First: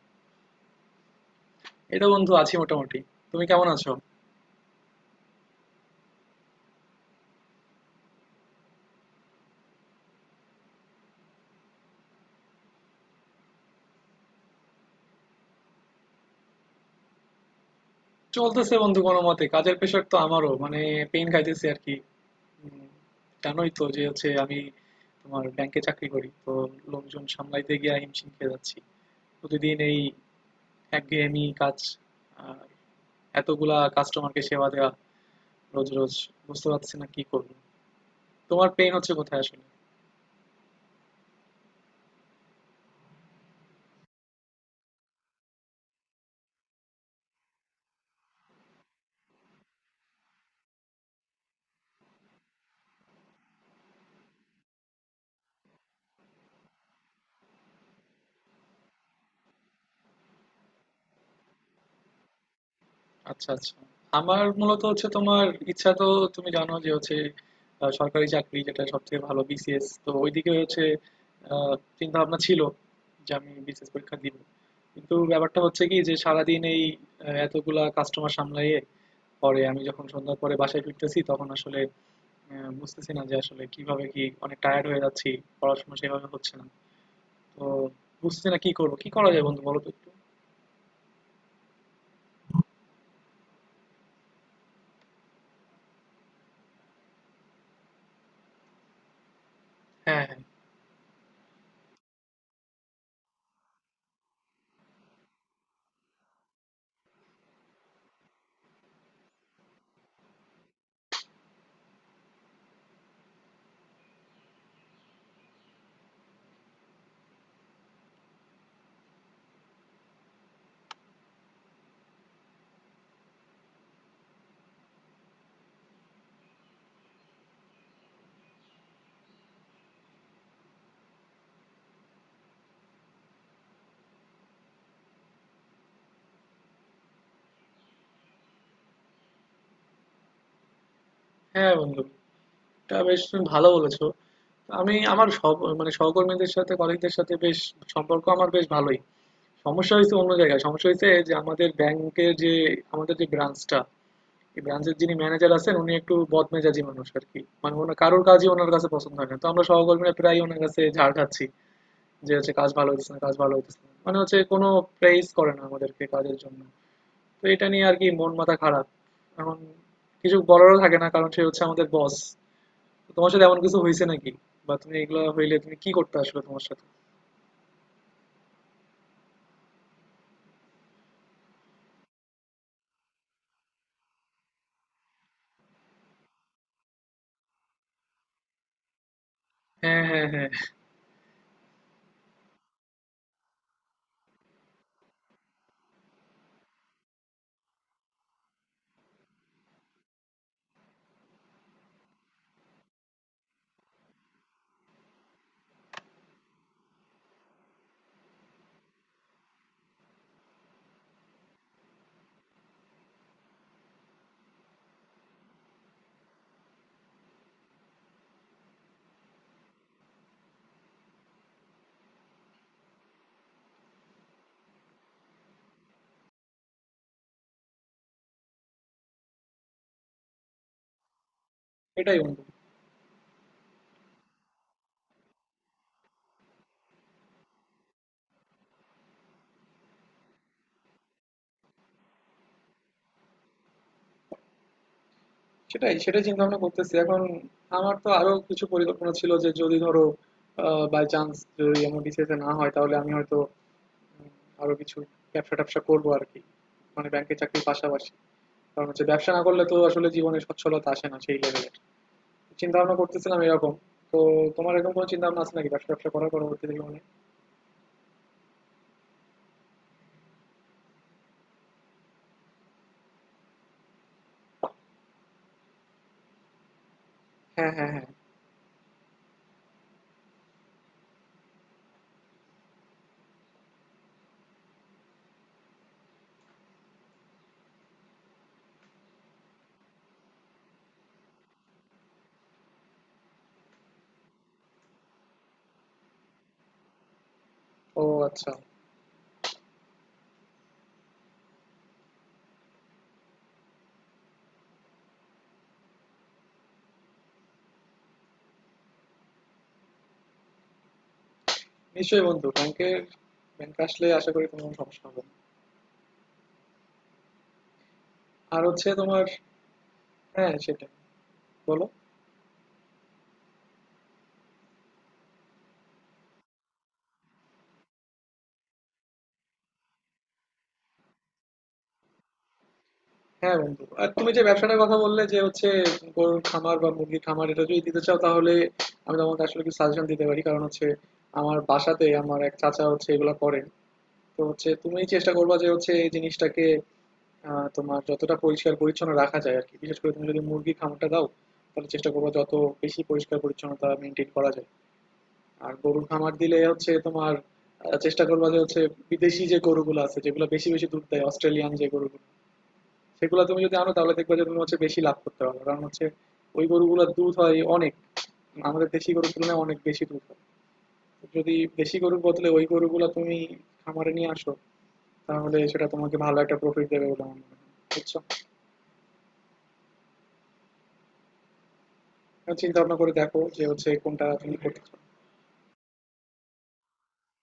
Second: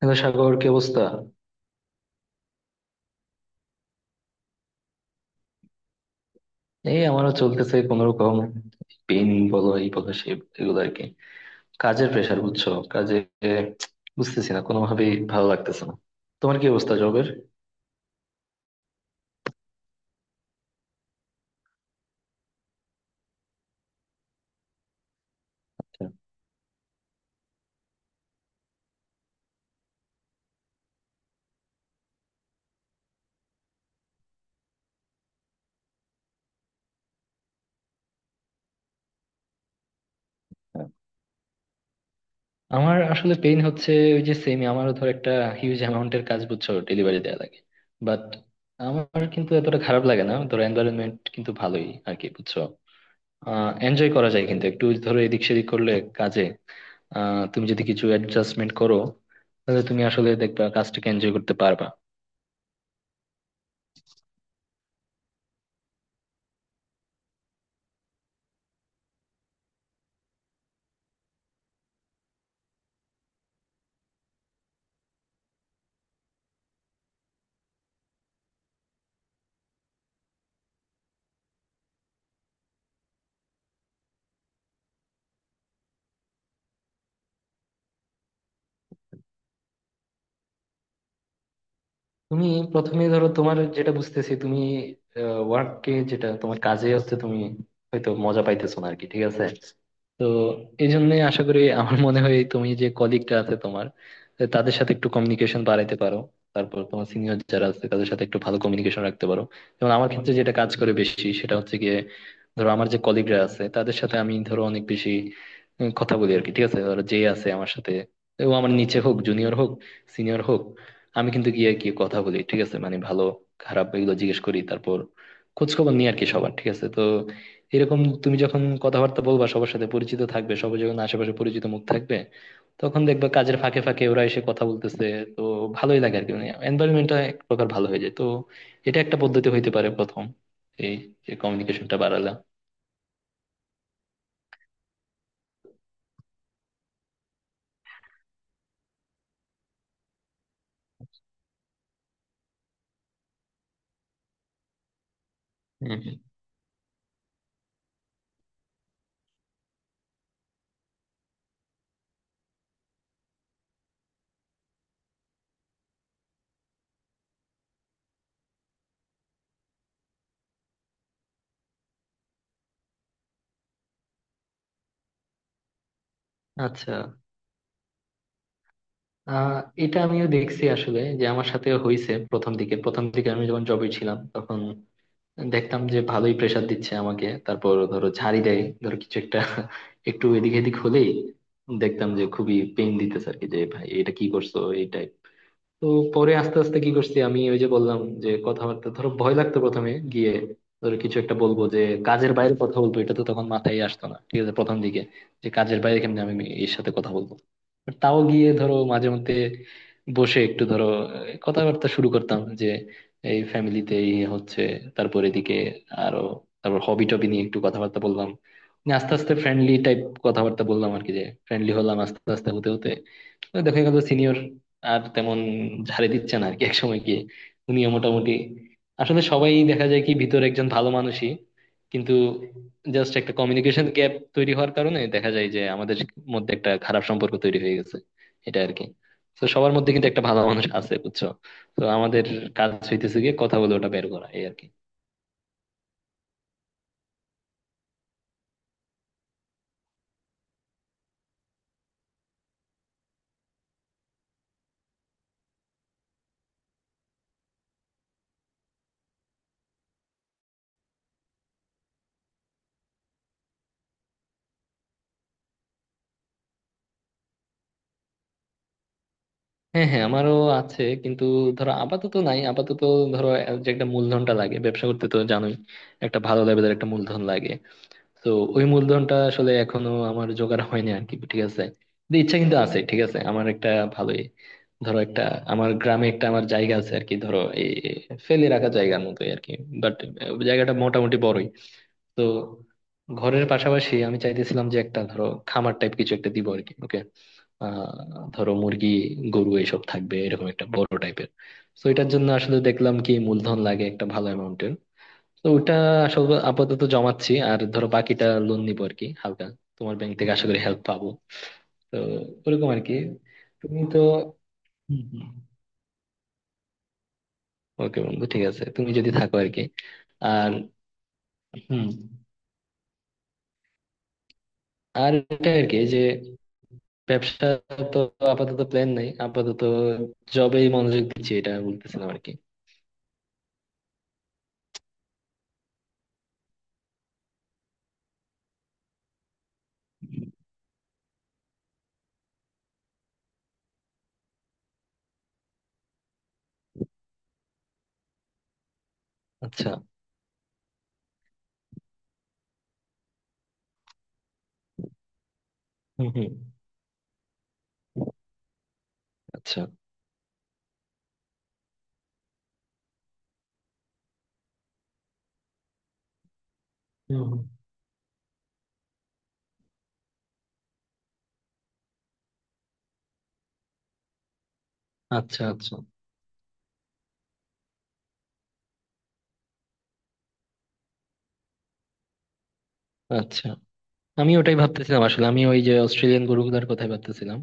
Hello Sagar, কি অবস্থা? এই তো বন্ধু আছি মোটামুটি। তুমি কেমন আছো? এই, আমারও চলতেছে কোন রকম। পেন। বলো, এই বলো সে, এগুলো আর কি। কাজের প্রেশার বুঝছো কাজে। বুঝতেছি না, কোনোভাবেই ভালো লাগতেছে না। তোমার কি অবস্থা জবের? চলতেছে বন্ধু কোনো মতে, কাজের প্রেশার তো আমারও, মানে পেন খাইতেছি আর কি। উম, জানোই তো যে হচ্ছে আমি তোমার ব্যাংকে চাকরি করি তো, লোকজন সামলাইতে গিয়ে হিমশিম খেয়ে যাচ্ছি। প্রতিদিন এই একঘেয়েমি কাজ, আর এতগুলা কাস্টমারকে সেবা দেওয়া রোজ রোজ। বুঝতে পারছি না কি করবো। তোমার পেন হচ্ছে কোথায় আসলে? আমার আসলে পেইন হচ্ছে, ওই যে সেম আমারও, ধর একটা হিউজ অ্যামাউন্টের কাজ, বুঝছো, ডেলিভারি দেওয়া লাগে। বাট আমার কিন্তু এতটা খারাপ লাগে না, ধর এনভায়রনমেন্ট কিন্তু ভালোই আর কি, বুঝছো। এনজয় করা যায়, কিন্তু একটু ধরো এদিক সেদিক করলে কাজে। তুমি যদি কিছু অ্যাডজাস্টমেন্ট করো, তাহলে তুমি আসলে দেখবা কাজটাকে এনজয় করতে পারবা। আচ্ছা আচ্ছা, আমার মূলত হচ্ছে তোমার ইচ্ছা তো, তুমি জানো যে হচ্ছে সরকারি চাকরি যেটা সব থেকে ভালো বিসিএস, তো ওইদিকে হচ্ছে চিন্তা ভাবনা ছিল যে আমি বিসিএস পরীক্ষা দিব। কিন্তু ব্যাপারটা হচ্ছে কি, যে সারাদিন এই এতগুলা কাস্টমার সামলাইয়ে পরে আমি যখন সন্ধ্যার পরে বাসায় ফিরতেছি, তখন আসলে বুঝতেছি না যে আসলে কিভাবে কি, অনেক টায়ার্ড হয়ে যাচ্ছি, পড়াশোনা সেভাবে হচ্ছে না। তো বুঝতেছি না কি করবো, কি করা যায় বন্ধু বলো তো একটু। তুমি প্রথমে ধরো তোমার যেটা বুঝতেছি, তুমি ওয়ার্ককে, যেটা তোমার কাজে হচ্ছে, তুমি হয়তো মজা পাইতেছো না আর কি, ঠিক আছে। হ্যাঁ তো হ্যাঁ এই জন্য আশা করি, আমার মনে হয় তুমি যে কলিগটা আছে তোমার, তাদের সাথে একটু কমিউনিকেশন বাড়াইতে পারো। তারপর তোমার সিনিয়র যারা আছে, তাদের সাথে একটু ভালো কমিউনিকেশন রাখতে পারো। যেমন আমার ক্ষেত্রে যেটা কাজ করে বেশি, সেটা হচ্ছে গিয়ে, ধরো আমার যে কলিগরা আছে তাদের সাথে আমি ধরো অনেক বেশি কথা বলি আর কি। ঠিক আছে, ধরো যে আছে আমার সাথে, ও আমার নিচে হোক, জুনিয়র হোক, সিনিয়র হোক, আমি কিন্তু গিয়ে আর কি কথা বলি। ঠিক আছে, মানে ভালো খারাপ এগুলো জিজ্ঞেস করি, তারপর খোঁজ খবর নিই আর কি সবার, ঠিক আছে তো। এরকম তুমি যখন কথাবার্তা বলবা সবার সাথে, পরিচিত থাকবে সবার, যখন আশেপাশে পরিচিত মুখ থাকবে, তখন দেখবা কাজের ফাঁকে ফাঁকে ওরা এসে কথা বলতেছে। তো ভালোই লাগে আর কি, মানে এনভায়রনমেন্টটা এক প্রকার ভালো হয়ে যায়। তো এটা একটা পদ্ধতি হইতে পারে প্রথম, এই যে হ্যাঁ, কমিউনিকেশনটা বন্ধু বাড়ালাম। এটা বেশ তুমি ভালো বলেছো। আমি আমার সব মানে সহকর্মীদের সাথে, কলিগদের সাথে বেশ সম্পর্ক, আমার বেশ ভালোই। সমস্যা হয়েছে অন্য জায়গায়, সমস্যা হয়েছে যে আমাদের ব্যাংকের যে আমাদের যে ব্রাঞ্চটা, এই ব্রাঞ্চের যিনি ম্যানেজার আছেন উনি হ্যাঁ একটু হ্যাঁ। বদমেজাজি মানুষ আর কি, মানে ওনার কারোর কাজই ওনার কাছে পছন্দ হয় না, তো আমরা সহকর্মীরা প্রায় ওনার কাছে ঝাড় খাচ্ছি যে হচ্ছে কাজ ভালো হইতেছে না, কাজ ভালো হইতেছে না, মানে হচ্ছে কোনো প্রেইজ করে না আমাদেরকে কাজের জন্য। তো এটা নিয়ে আর কি মন মাথা খারাপ। এখন কিছু বলারও থাকে না, কারণ সে হচ্ছে আমাদের বস। তো তোমার সাথে এমন কিছু হয়েছে নাকি, বা তুমি এগুলো হইলে তুমি কি করতে আসলে তোমার সাথে? আচ্ছা। আহ এটা আমিও দেখছি আসলে, যে আমার সাথে হয়েছে। প্রথম দিকে আমি যখন জবে ছিলাম তখন দেখতাম যে ভালোই প্রেসার দিচ্ছে আমাকে, তারপর ধরো ঝাড়ি দেয়, ধরো কিছু একটা হ্যাঁ হ্যাঁ একটু হ্যাঁ। এদিক এদিক হলেই দেখতাম যে খুবই পেন দিতেছে আর কি, যে ভাই এটা কি করছো, এই টাইপ। তো পরে আস্তে আস্তে কি করছি আমি, ওই যে বললাম, যে কথাবার্তা, ধরো ভয় লাগতো প্রথমে গিয়ে, ধরো কিছু একটা বলবো, যে কাজের বাইরে কথা বলবো, এটা তো তখন মাথায় আসতো না। ঠিক আছে, প্রথম দিকে যে কাজের বাইরে কেমনি আমি এর সাথে কথা বলবো। তাও গিয়ে ধরো মাঝে মধ্যে বসে একটু ধরো কথাবার্তা শুরু করতাম, যে এই ফ্যামিলিতে এই হচ্ছে, তারপর এদিকে আরো, তারপর হবি টবি নিয়ে একটু কথাবার্তা বললাম, নিয়ে আস্তে আস্তে ফ্রেন্ডলি টাইপ কথাবার্তা বললাম আর কি, যে ফ্রেন্ডলি হলাম আস্তে আস্তে, হতে হতে। তো দেখা গেল সিনিয়র আর তেমন ঝাড়ে দিচ্ছে না আর কি, একসময় গিয়ে উনিও মোটামুটি আসলে, সবাই দেখা যায় কি ভিতরে একজন ভালো মানুষই, কিন্তু এটাই বন্ধু। জাস্ট একটা কমিউনিকেশন গ্যাপ তৈরি হওয়ার কারণে দেখা যায় যে আমাদের মধ্যে একটা খারাপ সম্পর্ক তৈরি হয়ে গেছে, এটা আর কি। তো সবার মধ্যে কিন্তু একটা ভালো মানুষ আছে, বুঝছো। তো আমাদের কাজ হইতেছে গিয়ে কথা বলে ওটা বের করা, এই আর কি। সেটাই সেটাই চিন্তা ভাবনা করতেছি এখন। আমার তো আরো কিছু পরিকল্পনা ছিল, যে যদি ধরো বাই চান্স যদি আমার বিসিএস না হয়, তাহলে আমি হয়তো উম, আরো কিছু ব্যবসা ট্যাবসা করবো আর কি, মানে ব্যাংকের চাকরির পাশাপাশি। কারণ হচ্ছে ব্যবসা না করলে তো আসলে জীবনে সচ্ছলতা আসে না সেই লেভেলে। চিন্তা ভাবনা করতেছিলাম এরকম। তো তোমার এরকম কোনো চিন্তা ভাবনা আছে নাকি ব্যবসা ট্যাবসা করার পরবর্তীতে জীবনে? হ্যাঁ হ্যাঁ, আমারও আছে, কিন্তু ধরো আপাতত নাই। আপাতত ধরো, যে একটা মূলধনটা লাগে ব্যবসা করতে তো জানোই, একটা ভালো লেভেলের একটা মূলধন লাগে। হ্যাঁ হ্যাঁ হ্যাঁ। তো ওই মূলধনটা আসলে এখনো আমার জোগাড় হয়নি আর কি, ঠিক আছে। কিন্তু ইচ্ছা কিন্তু আছে, ঠিক আছে, আমার একটা ভালোই ধরো একটা, আমার গ্রামে একটা আমার জায়গা আছে আর কি, ধরো এই ফেলে রাখা জায়গার মতোই আর কি। বাট জায়গাটা মোটামুটি বড়ই। তো ঘরের পাশাপাশি আমি চাইতেছিলাম যে একটা ধরো খামার টাইপ কিছু একটা দিব আর কি, ওকে। ও আচ্ছা। ধরো মুরগি গরু এইসব থাকবে, এরকম একটা বড় টাইপের। তো এটার জন্য আসলে দেখলাম কি, মূলধন লাগে একটা ভালো অ্যামাউন্টের। তো ওটা আসলে আপাতত জমাচ্ছি, আর ধরো বাকিটা লোন নিবো আর কি হালকা, তোমার ব্যাংক থেকে আশা করি হেল্প পাবো, তো নিশ্চয়ই বন্ধু, ওরকম আর কি। ব্যাংকের ব্যাংক তুমি তো, আসলে আশা করি তোমার কোনো সমস্যা হবে না। ওকে বন্ধু, ঠিক আর আছে, হচ্ছে তুমি যদি তোমার, থাকো আর কি। আর হ্যাঁ সেটাই, হুম, বলো। আর এটা আর কি, যে ব্যবসা, তো আপাতত প্ল্যান নাই, আপাতত জবেই মনোযোগ দিচ্ছি, এটা বলতেছিলাম আর কি। হ্যাঁ বন্ধু, আর তুমি যে ব্যবসাটার কথা বললে যে হচ্ছে গরুর খামার বা মুরগির খামার, এটা যদি দিতে চাও তাহলে আমি তোমাকে আসলে কিছু সাজেশন দিতে পারি। কারণ হচ্ছে আমার বাসাতে আমার এক চাচা হচ্ছে এগুলো করেন। তো হচ্ছে তুমি চেষ্টা করবা যে হচ্ছে এই জিনিসটাকে তোমার যতটা পরিষ্কার পরিচ্ছন্ন রাখা যায় আর আচ্ছা। কি, বিশেষ করে তুমি যদি মুরগির খামারটা দাও তাহলে চেষ্টা করবা যত বেশি পরিষ্কার পরিচ্ছন্নতা মেনটেন করা যায়। আর গরুর হুম হুম। খামার দিলে হচ্ছে তোমার চেষ্টা করবা যে হচ্ছে বিদেশি যে আচ্ছা। গরুগুলো আছে যেগুলো বেশি বেশি দুধ দেয়, অস্ট্রেলিয়ান যে গরুগুলো, সেগুলো তুমি যদি আনো তাহলে দেখবা যে তুমি হচ্ছে বেশি লাভ করতে পারবে। কারণ হচ্ছে ওই গরুগুলোর হুম দুধ হুম। হয় অনেক, আমাদের দেশি গরুর তুলনায় অনেক বেশি দুধ হয়। যদি দেশি গরুর বদলে ওই গরুগুলো তুমি খামারে নিয়ে আসো আচ্ছা তাহলে আচ্ছা। সেটা তোমাকে ভালো একটা প্রফিট দেবে বলে আমার মনে হয়। বুঝছো? চিন্তা ভাবনা করে দেখো আচ্ছা, যে হচ্ছে কোনটা আমি ওটাই তুমি করতে চাও। ভাবতেছিলাম আসলে, আমি ওই যে অস্ট্রেলিয়ান গরুগুলার কথাই ভাবতেছিলাম।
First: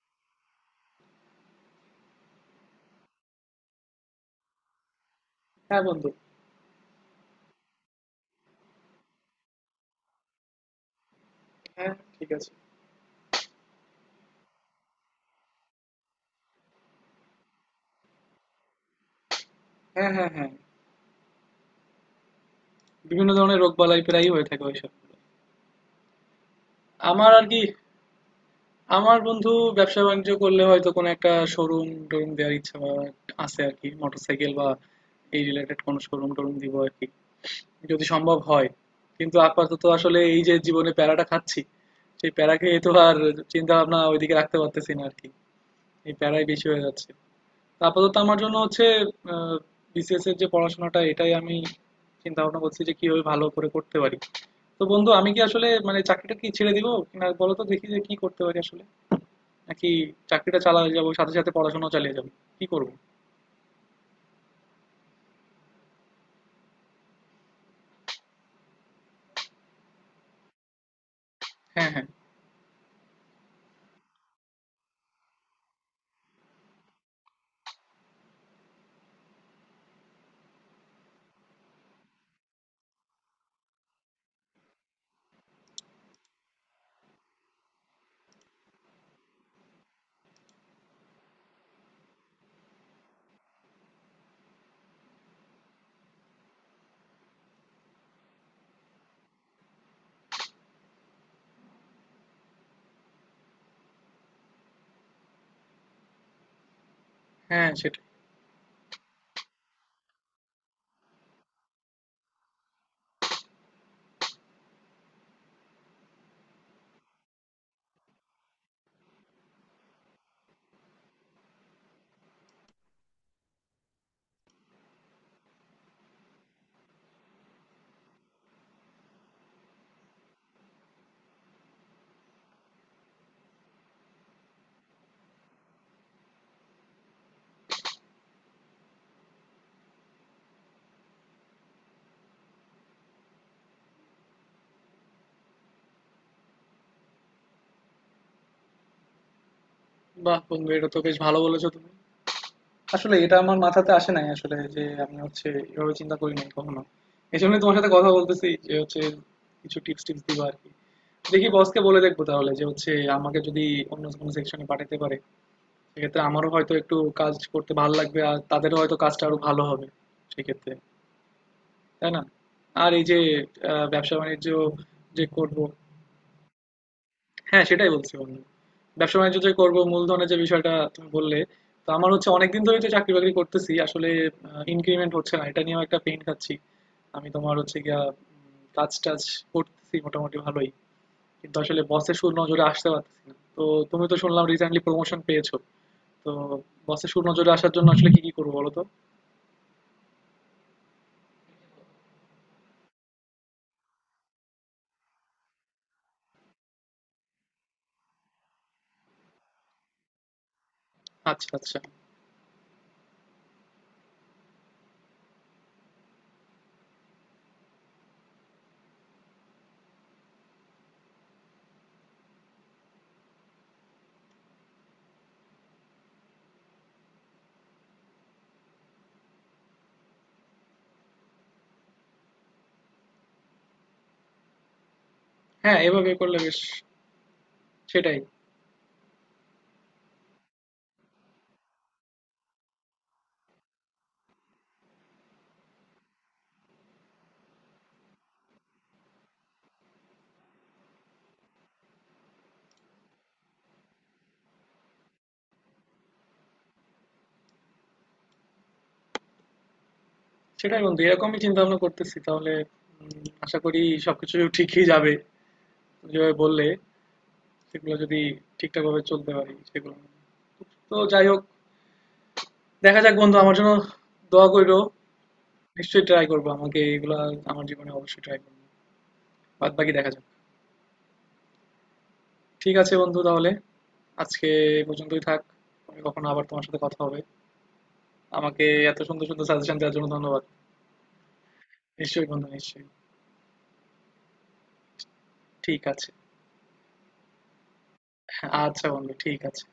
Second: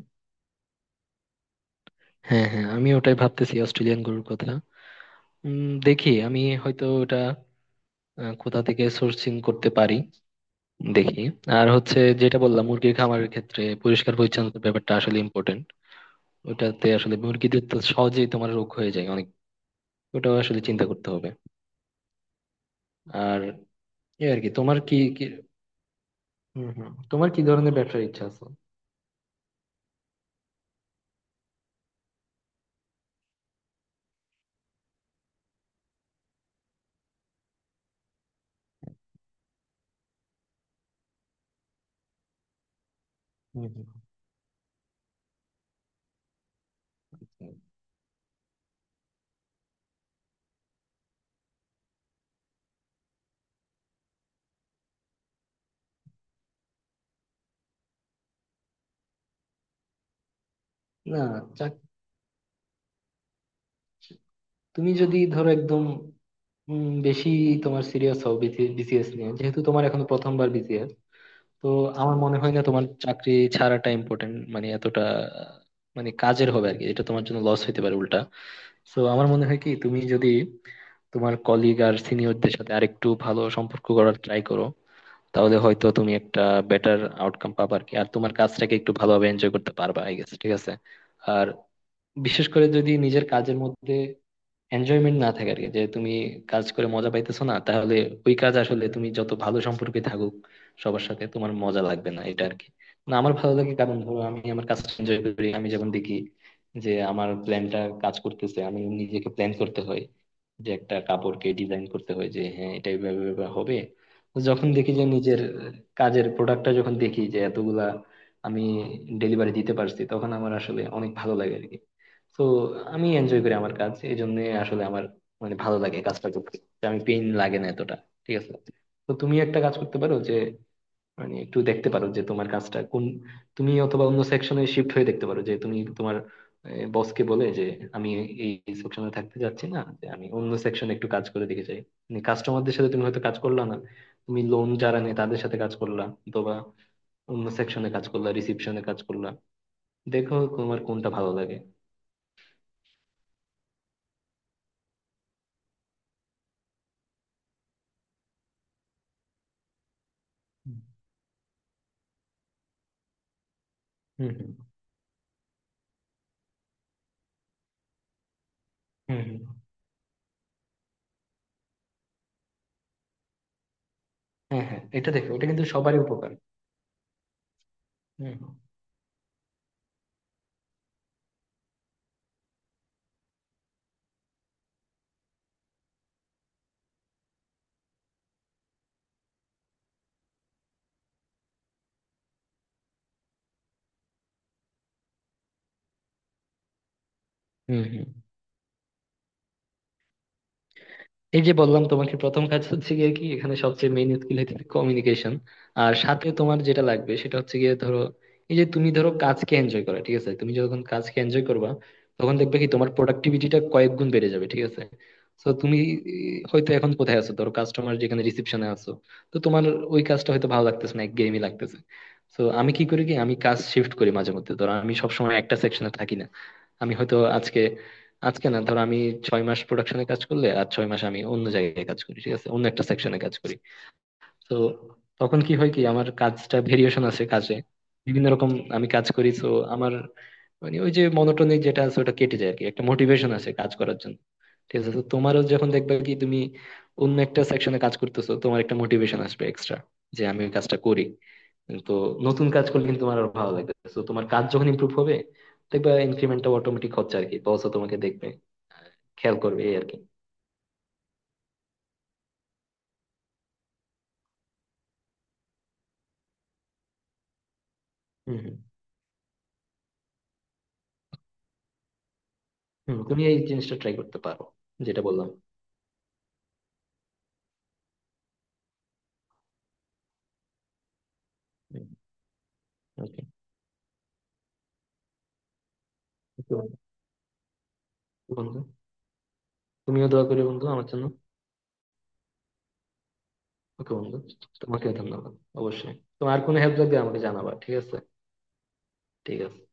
হ্যাঁ হ্যাঁ, আমি ওটাই ভাবতেছি অস্ট্রেলিয়ান গরুর কথা। হ্যাঁ বন্ধু। দেখি আমি হয়তো ওটা কোথা থেকে সোর্সিং করতে পারি, দেখি। আর হ্যাঁ হচ্ছে, ঠিক যেটা আছে। বললাম, মুরগির খামারের ক্ষেত্রে পরিষ্কার পরিচ্ছন্নতার ব্যাপারটা আসলে ইম্পর্টেন্ট। ওটাতে আসলে মুরগিদের তো সহজেই তোমার রোগ হয়ে যায় অনেক, হ্যাঁ হ্যাঁ ওটাও হ্যাঁ। আসলে চিন্তা করতে হবে। বিভিন্ন আর ধরনের রোগবালাই এই প্রায়ই আর হয়ে কি থাকে তোমার ওইসব। কি কি, হম হম, তোমার আমার কি আর কি, ধরনের ব্যবসার ইচ্ছা আছে? আমার বন্ধু ব্যবসা বাণিজ্য করলে হয়তো কোনো একটা শোরুম টোরুম দেওয়ার ইচ্ছা বা আছে আর কি, মোটরসাইকেল বা এই রিলেটেড কোনো শোরুম টোরুম দিব আর কি, যদি সম্ভব হয়। কিন্তু আপাতত আসলে এই যে জীবনে প্যারাটা খাচ্ছি, সেই প্যারা খেয়ে তো আর হুম, চিন্তা হুম, ভাবনা ওইদিকে রাখতে পারতেছি না আর কি। এই প্যারাই বেশি হয়ে যাচ্ছে। হুম। তো আপাতত আমার জন্য হচ্ছে বিসিএস এর যে পড়াশোনাটা, এটাই আমি চিন্তা ভাবনা করছি যে কিভাবে ভালো করে করতে পারি। তো বন্ধু আমি কি আসলে মানে চাকরিটা কি ছেড়ে দিব না, বলো তো দেখি যে কি করতে পারি আসলে, নাকি চাকরিটা চালাতে যাবো না, সাথে সাথে চাক- পড়াশোনাও চালিয়ে যাবো, কি করব? তুমি যদি ধরো একদম বেশি তোমার সিরিয়াস হও বিসিএস নিয়ে, যেহেতু তোমার এখন প্রথমবার বিসিএস, তো হ্যাঁ হ্যাঁ আমার মনে হয় না তোমার চাকরি ছাড়াটা ইম্পর্টেন্ট, মানে এতটা আহ, মানে কাজের হবে আর কি, এটা তোমার জন্য লস হতে পারে উল্টা। তো আমার মনে হয় কি, তুমি যদি তোমার কলিগ আর সিনিয়রদের সাথে আরেকটু ভালো সম্পর্ক করার ট্রাই করো, তাহলে হয়তো তুমি একটা বেটার আউটকাম পাবা আর কি, আর তোমার কাজটাকে একটু ভালোভাবে এনজয় করতে পারবা, আই গেস, ঠিক আছে। আর বিশেষ করে যদি নিজের কাজের মধ্যে এনজয়মেন্ট না থাকে আর কি, যে তুমি কাজ করে মজা পাইতেছো না, তাহলে ওই কাজ আসলে, তুমি যত ভালো সম্পর্কে থাকুক সবার সাথে, তোমার মজা লাগবে না, এটা আর কি। না, আমার ভালো লাগে, কারণ ধরো আমি আমার কাজটা এনজয় করি, আমি যখন দেখি যে আমার হ্যাঁ। প্ল্যানটা সেটাই। কাজ করতেছে, আমি নিজেকে প্ল্যান করতে হয়, যে একটা কাপড়কে ডিজাইন করতে হয়, যে হ্যাঁ এটা এইভাবে এইভাবে হবে। তো যখন দেখি যে নিজের কাজের প্রোডাক্টটা, যখন দেখি যে এতগুলা আমি ডেলিভারি দিতে পারছি, তখন আমার আসলে অনেক ভালো লাগে আর কি। তো আমি এনজয় করি আমার কাজ, এই জন্য আসলে আমার মানে ভালো লাগে কাজটা করতে, যে আমি পেইন লাগে না এতটা, ঠিক আছে। তো তুমি একটা কাজ করতে পারো, যে মানে একটু দেখতে পারো যে তোমার কাজটা কোন, তুমি অথবা অন্য সেকশনে শিফট হয়ে দেখতে পারো, যে তুমি তোমার বসকে বলে, যে আমি এই সেকশনে থাকতে যাচ্ছি না, যে আমি অন্য সেকশনে একটু কাজ করে দেখে চাই। মানে কাস্টমারদের সাথে তুমি হয়তো কাজ করলা না, তুমি লোন যারা নেয় তাদের সাথে কাজ করলা, অথবা অন্য সেকশনে কাজ করলা, রিসিপশনে কাজ করলা, দেখো বাহ বন্ধু, তোমার এটা তো কোনটা বেশ ভালো ভালো লাগে। বলেছো তুমি। আসলে এটা আমার মাথাতে আসে নাই আসলে, যে আমি হচ্ছে এভাবে চিন্তা করি নাই কখনো। এই জন্যই তোমার সাথে কথা বলতেছি যে হচ্ছে কিছু টিপস টিপস দিবা আর কি। হুম দেখি বসকে বলে দেখবো তাহলে যে হচ্ছে আমাকে যদি অন্য হুম। কোনো সেকশনে পাঠাতে পারে। সেক্ষেত্রে আমারও হয়তো একটু কাজ করতে ভালো লাগবে, আর তাদেরও হয়তো হুম কাজটা আরো হুম। ভালো হবে সেক্ষেত্রে, তাই না? আর এই যে ব্যবসা বাণিজ্য হ্যাঁ হ্যাঁ, এটা যে দেখো, এটা করব, কিন্তু সবারই উপকার। হ্যাঁ, সেটাই বলছি হুম বন্ধু। হুম। ব্যবসা-বাণিজ্য যে করব, মূলধনের যে বিষয়টা তুমি বললে, তো আমার হচ্ছে অনেকদিন ধরেই তো চাকরি-বাকরি করতেছি। আসলে ইনক্রিমেন্ট হচ্ছে না। এটা নিয়েও একটা পেইন খাচ্ছি। আমি তোমার হচ্ছে গিয়া কাজ-টাজ করতেছি মোটামুটি ভালোই। কিন্তু আসলে বসের সুনজরে আসতে পারতেছি না। তো তুমি তো শুনলাম রিসেন্টলি প্রমোশন পেয়েছো। তো বসের সুনজরে আসার হুম জন্য হুম। আসলে কি, কি করবো বলো তো? এই যে বললাম তোমাকে, প্রথম কাজ হচ্ছে গিয়ে কি, এখানে সবচেয়ে মেইন স্কিল হচ্ছে কমিউনিকেশন, আর সাথে তোমার যেটা লাগবে, সেটা হচ্ছে গিয়ে ধরো এই যে তুমি ধরো কাজকে এনজয় করা। ঠিক আছে, তুমি যখন কাজকে এনজয় আচ্ছা, করবা, আচ্ছা। তখন দেখবে কি তোমার প্রোডাক্টিভিটিটা কয়েক গুণ বেড়ে যাবে, ঠিক আছে। তো তুমি হয়তো এখন কোথায় আছো, ধরো কাস্টমার যেখানে, রিসেপশনে আছো, তো তোমার ওই কাজটা হয়তো ভালো লাগতেছে না, একঘেয়েমি লাগতেছে। তো আমি কি করি কি, আমি কাজ শিফট করি মাঝে মধ্যে, ধরো আমি সবসময় একটা সেকশনে থাকি না, আমি হয়তো আজকে, আজকে না, ধরো আমি ছয় মাস প্রোডাকশনে কাজ করলে আর ছয় মাস আমি অন্য জায়গায় কাজ করি, ঠিক আছে, অন্য একটা সেকশনে কাজ করি। তো তখন কি হয় হ্যাঁ, কি, আমার এভাবে করলে বেশ, কাজটা ভেরিয়েশন আছে কাজে, সেটাই। বিভিন্ন রকম আমি কাজ করি, তো আমার মানে ওই যে মনোটনিক যেটা আছে ওটা কেটে যায় আর কি, একটা মোটিভেশন আছে কাজ করার জন্য। ঠিক আছে, তো তোমারও যখন দেখবে কি তুমি অন্য একটা সেকশনে কাজ করতেছো, তোমার একটা মোটিভেশন আসবে এক্সট্রা, যে আমি ওই কাজটা করি। তো নতুন কাজ করলে কিন্তু তোমার আর ভালো লাগবে, তো তোমার কাজ যখন ইমপ্রুভ হবে, দেখবে ইনক্রিমেন্টটা অটোমেটিক হচ্ছে আর কি, বস তোমাকে দেখবে, আহ, খেয়াল করবে, এই আর কি। সেটাই বন্ধু, এরকমই চিন্তা-ভাবনা করতেছি। তাহলে আশা করি সবকিছু ঠিকই যাবে। তুমি যেভাবে বললে সেগুলো যদি হম হম। ঠিকঠাকভাবে চলতে পারি সেগুলো। তো যাই হোক, হম, দেখা যাক তুমি বন্ধু। এই আমার জন্য জিনিসটা ট্রাই করতে পারো, দোয়া করো। যেটা বললাম। নিশ্চয়ই ট্রাই করবো, আমাকে এগুলা আমার জীবনে অবশ্যই ট্রাই করবো। বাদ বাকি দেখা যাক। ঠিক আছে বন্ধু, তাহলে আজকে এই পর্যন্তই থাক, পরে কখনো আবার ওকে তোমার সাথে কথা হবে। বন্ধু। আমাকে এত সুন্দর সুন্দর সাজেশন দেওয়ার জন্য তুমিও দোয়া ধন্যবাদ। করি বন্ধু আমার জন্য। নিশ্চয়ই বন্ধু, নিশ্চয়ই। ওকে বন্ধু, তোমাকেও ধন্যবাদ। ঠিক অবশ্যই, আছে। তোমার কোনো হেল্প লাগবে আমাকে জানাবা, ঠিক আছে। আচ্ছা বন্ধু ঠিক ঠিক আছে। আছে।